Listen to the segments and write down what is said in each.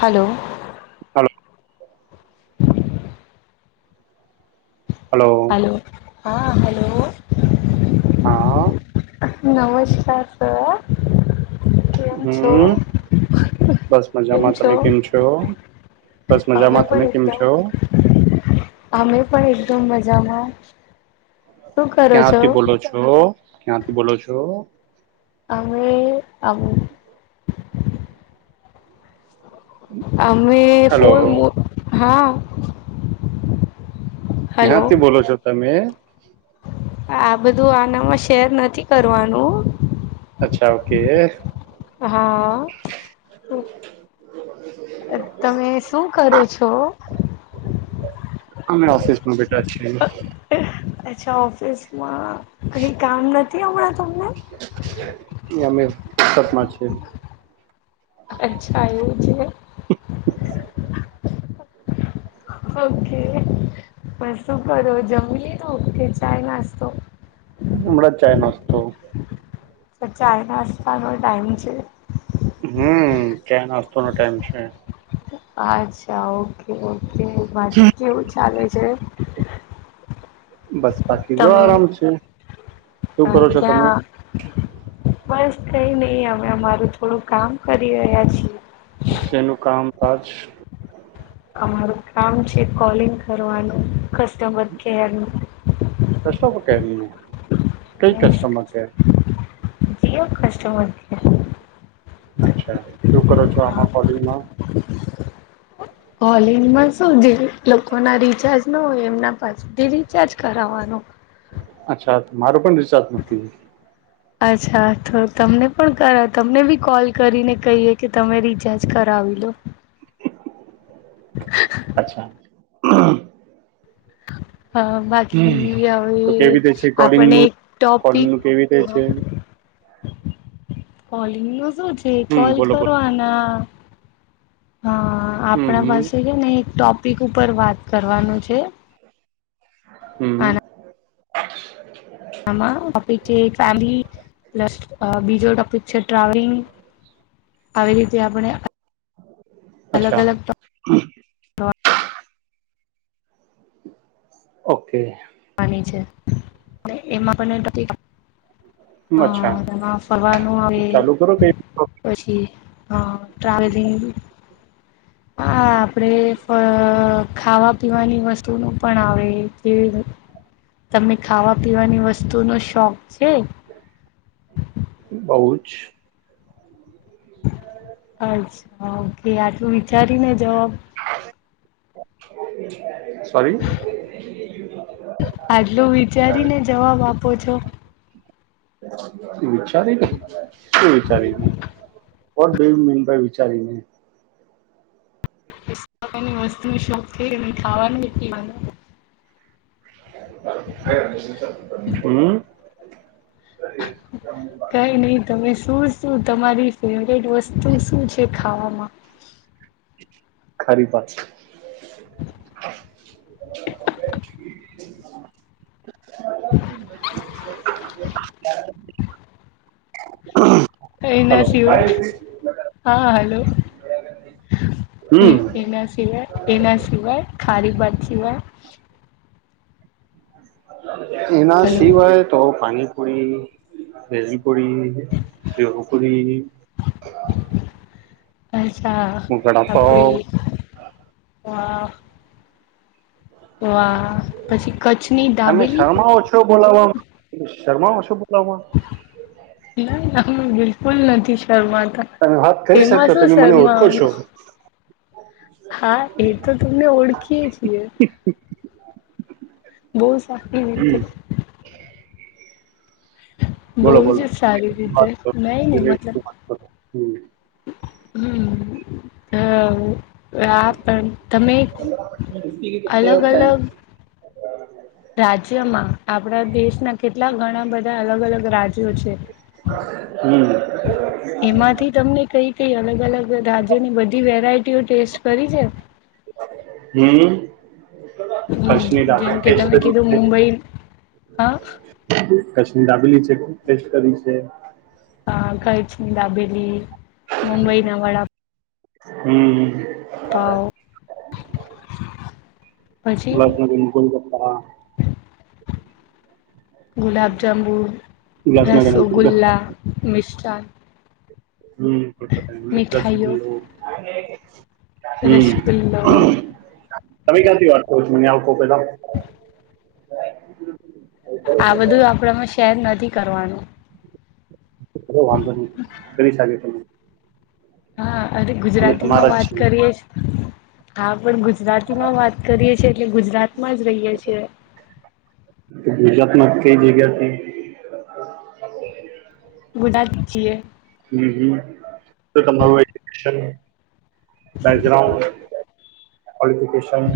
Hello. Hello hello હા hello. હા નમસ્કાર સર. કેમ છો હમ, બસ મજામાં. તમે કેમ છો? બસ અમે મજામાં તમે પણ કેમ એકદમ. છો અમે પણ એકદમ મજામાં. શું કરો છો ક્યાંથી બોલો છો? ક્યાંથી બોલો છો? અમે અમે હલો તોય મોં હલો ક્યાંથી બોલો છો તમે? આ બધું આનામાં શેર નથી કરવાનું. અચ્છા ઓકે. હા. તમે શું કરો છો? અમે ઓફિસમાં બે થા છી. ચ્છા ઓફિસમાં કંઈ કામ નથી અમણાં તમને? [unintelligible] માં છે. અચ્છા એવું છે. ઓ કે. પણ શું કરો? જમી લીધું કે ચાય નાસ્તો? તો પણ ચાય નાસ્તાનો ટાઈમ છે? હમ્મ, ચાય નાસ્તાનો ટાઈમ છે. આચ્છા, ઓ કે. ઓ કે, પાછું કેવું ચાલે છે? બસ બાકી જો તમે આરામ છે શું અ કરો છો તમે ક્યાં બસ, કંઈ નઈ અમે અમારું થોડું કામ કરી રહ્યા છીએ. શેનું કામ પાંચ અમારું કામ છે કોલિંગ કરવાનું કસ્ટમર કેરનું કસટમર કેર [unintelligible] કઈ customer care? Jio customer care. અચ્છા, શું કરો છો આમાં કોલિંગમાં? કોલિંગ માં શું જે લોકો ના રિચાર્જ ન હોય એમના પાસેથી રિચાર્જ કરાવાનો. અચ્છા, મારો પણ રિચાર્જ નથી. અચ્છા, તો તમને પણ તમને ભી કોલ કરીને કહીએ કે તમે રિચાર્જ કરાવી લો. અચ્છા. અમ્મહ. હા, બાકી હવે તો કેવી રીતે છે કોલિંગ આપને નું એક કોલિંગ ટોપિક નું કેવી રીતે છે કોલિંગનું શું છે હમ કોલ બોલો બોલો કરવાના હા, હમ આપણા હમ પાસે કે ન એક ટોપ પિક પર વાત કરવાનું છે. હમ્મ. [inaudible] આમાં આપણી જે ફેમલી લસ્ટ અ બીજો ટોપિક છે ટ્રાવેલિંગ. આવી રીતે આપણે અચ્છા અલગ-અલગ ઓકે. માંની છે અને એમાં બન્ને માંથી અચ્છા હા, એમાં ફરવાનું આવે ચાલુ કરો કઈ પછી હા ટ્રાવેલિંગ હા આપણેે પણ ખાવા પીવાની વસ્તુ નું પણ આવે તમે ખાવા પીવાની વસ્તુનો શોખ છે. બઉુ જ. આજ હા. એ આટલું વિચારીને જવાબ. [unintelligible] [inaudible] આટલું વિચારીને જવાબ આપો છો. વિચારીને શું વિચારીને વડ [inaudible] મીનભાઈ‌ વિચારીને. એની વસ્તુની શોધ થઈ અને ખાવાની એટલી માનું. હું. [unintelligible] કઈ [inaudible] નહી તમે શું શું તમારી ફેવરિટ વસ્તુ શું છે. શીખાવાવામાં. ખરી પા [unintelligible] [inaudible] [unintelligible] [inaudible] [inaudible] એના હલો સિવાય હા હલો. એ‌ હમ એના છેવા. એના સિવાય ખારી ભાત સિવાય. [unintelligible] એના હલો સિવાય તો પાની પુરી, દહીપુરી, સેવપુરી આહે. હા, વડાપાવ આપડી વાહ! તો વા પછી કચ્છની દાબેલી શરમાઓ છો બો લાઈન રાખીલો બિલકુલ નથી સ શર્માતા. તમે વાત કરી એમાં શકતા શું તમે મને ઓળખો છો શર્માવાનું? હા, એ તો તમને ઓળખીએ છીએ. બહુ સારી રીતે. બહુ બોલો જ બોલો સારી રીતે વાત કરો નઈ નહીં મતલબ. વાત કરો હમ હું, હમ, હા. પણ તમે અલગ અલગ પડા દેશના કેટલા ઘણા બધા અલગ અલગ રાજ્યો છે. હમ. કંઈ અલગ અલગ રાજ્યની બધી વેરાયટીઓ ટેસ્ટ કરી છે? હમ. હમ અસ્મિતા જેમ કે ટેસ્ટ તમે કરું કીધું કે? મુંબઈ હા કશ તે દાબેલી છ. તે ટેસ્ટ કરી છે? હા, કઈછની દાબેલી મુંબઈના વડા હમ. પાાવ ઉલ્લાસનગરનો કોઈ પ અઆ ગુલાબ જાંબુન, ઉલ્લાસનગર ગોલગપ્પા રસોગુલ્લા, મિસ્ટ તાન તમે રસગુલ્લો ક્યાંથી વાત કરો છો? ન્યા આવું [unintelligible] [inaudible] આ બધું આપડામાં શેર નથી કરવાનું. વાંધો નહી [unintelligible] હા. અરે અમે ગુજરાતીમાં તમારા જ વાત છીએ કરીએ જ. હા પણ ગુજ રાતી માં વાત કરીએ. છે એટલે ગુજરાત માં જ રહીએ છીએ. તો કઈ જગ્યાથી. [unintelligible] હમ્મ હમ્મ તો તમારું. [unintelligible] બેગ્રાઉન્ડ. કોલીફીકેશન.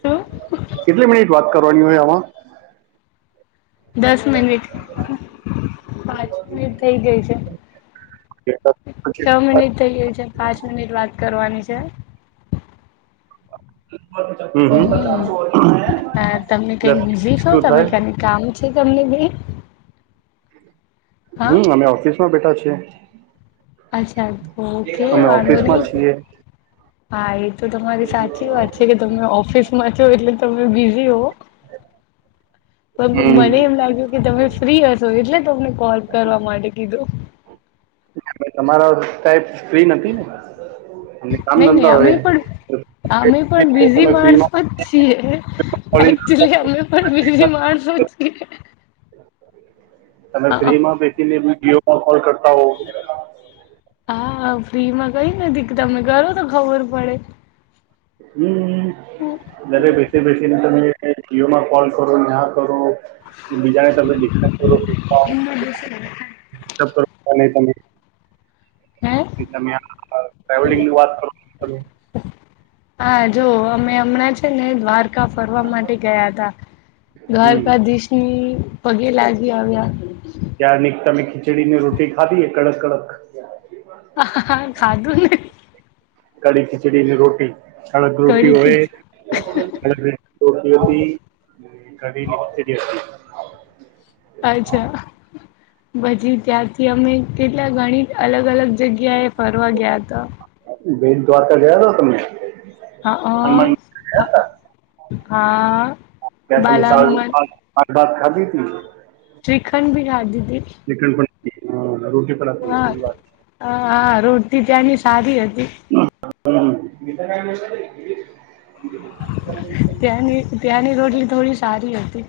શું કેટલી મિનિટ વાત કરવાની હોય આમાં? દસ મિનિટ પાંચ મિનિટ થઈ ગઈ છે કે દસ છ પચીસ? મિનિટ થઈ ગઈ છે પાંચ મિનિટ વાત કરવાની છે. [inaudible] હમ્મ હમ્મ હમ હા તમે કઈ બીઝી [unintelligible] છો શું તમે થાય. કઈ [unintelligible] હા હમ્મ અમે ઓફિસ માં બેઠા છે. છે. અચ્છા ઓકે વાંધો નહી ઓફિસમાં છીએ હા એ તો તમારી સાચી વાત છે કે તમને ઓફિસ માં છો એટલે તમે બિઝી હોવ. પણ હમ મને એમ લાગ્યું કે તમે ફ્રી હશો એટલે તમને કોલ કરવા માટે કીધું. તમારો ટાઈપ ફ્રી નથી ને અમને કામ નઈ નહી ધંધા અમે હોય પણ તો અમે પણ બીઝી તમે માણસો જ છીએ ફ્રીમાં એકચુલી અમે પણ બીઝ માણસો. [inaudible] તમે હા ફ્રી માં બેસી ને [unintelligible] ફોન કોલ કરતા હો. હા ફ્રીમાં કઈ નથી તમે કરો તો ખબર પડે. હમ્મ ઘરે બેસી બેસીને તમે એ જીયો માં કોલ કરો ને અ કરો અને બીજાને તમે ડિસ્ટર્બ કરો [unintelligible] તમે હે ટ્રાવેલિંગની વાત કરો તમે હા જો અમે હમણાં છે ને દ્વારકા ફરવા માટે ગયા હતા દ્વારકાધીશની પગે લાગી આવ્યા ત્યાં, તમે ખીચડી ની રોટી ખાધી? કડક કડક. હાા ખાધું ને. કળી ખિચડી ની રોટી. કડક રોટી કડી હોય. ખીચ કડક રોટી હતી કઢી હતી. અચ્છા પછી ત્યાારથી કે અમે કેટલા ગણી અલગ અલગ જગ્યાએ ફરવા ગયા હતા. બેટ દ્વારકા ગયા હતા તમે? હા હનુમાન હા હ. હા. બાલાનુંમન [unintelligible] [unintelligible] ખાદી તી શ્રિખંડ બિહારડી ચ [unintelligible] હ [inaudible] હા રોટી ત્યાંની સારી હતી હમ [inaudible] ત્યાંની રોટલી થોડી [inaudible] હતી.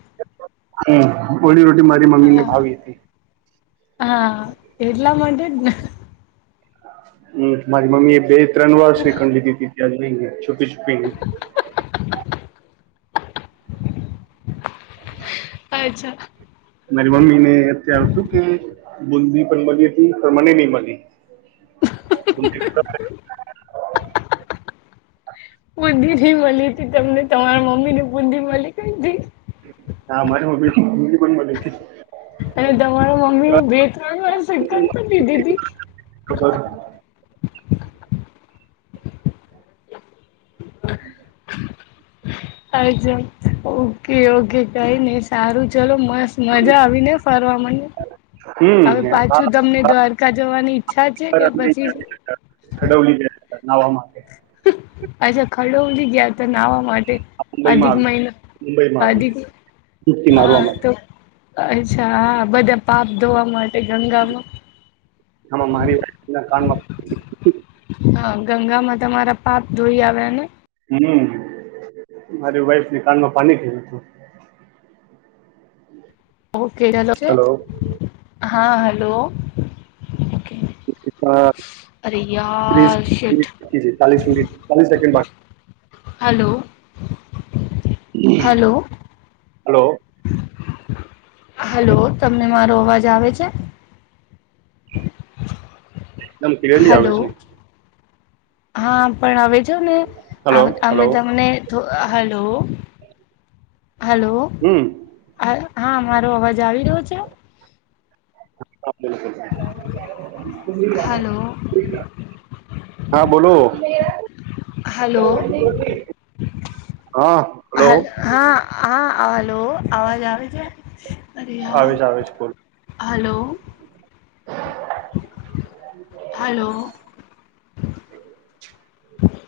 હ ઓલી રોટી મારી મમ્મી ની હા. ભાવી હતી હા એટલા માટે જ હમ મારી મમ્મી એ બે ત્રણ વાર શ્રીખંડ લીધી હતી એ [inaudible] પિજપેરી [inaudible] અચ્છા મારી મમ્મી ને અત્યારે શું કે બુંદી પણ બની હતી પણ મને નહી મળી બ [inaudible] બ [inaudible] મળી હતી તમને તમારા મમીને બૂદી મળી ક્યાં થી મારી મમ્મી મમ્મી પણ મળી હતી અને તમારા મમ્મી બે ત્રણ વર્ષ પણ દીધીી [inaudible] ખબર હમ [inaudible] અછ ઓકે ઓકે કઈ ને સારું ચલો મજા આવી ને ફરવા મ હમ હવે હા પાછું તમને દ્વારકા જવાની ઈચ્છા છે કે પછી નવા માટે અચ્છા ખડોલી થી ગયા હતા આ મુંબઈમાં અધિક આવી મહિના મુંબઈમાં આવી અધિક ડૂબકી હા મારવા માટે તો અચ્છા હા બધા પાપ ધોવા મળે આ મારી કમાં [inaudible] હ ગંગામાં તમારા પાપ ધોઈ આવ્યા ને હમ મારી વાઈફ ની કાનમાં પાણી થયું હતું હ [inaudible] કેટલ છે હલો [inaudible] હા હલો ઓકે અરે ત્રીસ યાર શેઠ કે ચાલીસ મિનિટ ચાલીસ સેકન્ડ બાકી હલો હલો હલો હલો તમને મારો અવાજ જ આવે છે. એકદમ ક્લિયર્લી આવે હલો છે. હા. પણ હવે છે ને હલો અમે હલો તમને. હલો. હલો. હમ હા. મારો અવાજ આવી રહ્યો છે? [inaudible] હલો [inaudible] હા, બોલો. હલો, હા હ હલો હા હા. હલો, આવાજ આવે છે. અરે આવે યાર, છે આવે છે બોલો હેલો, હેલો, [inaudible]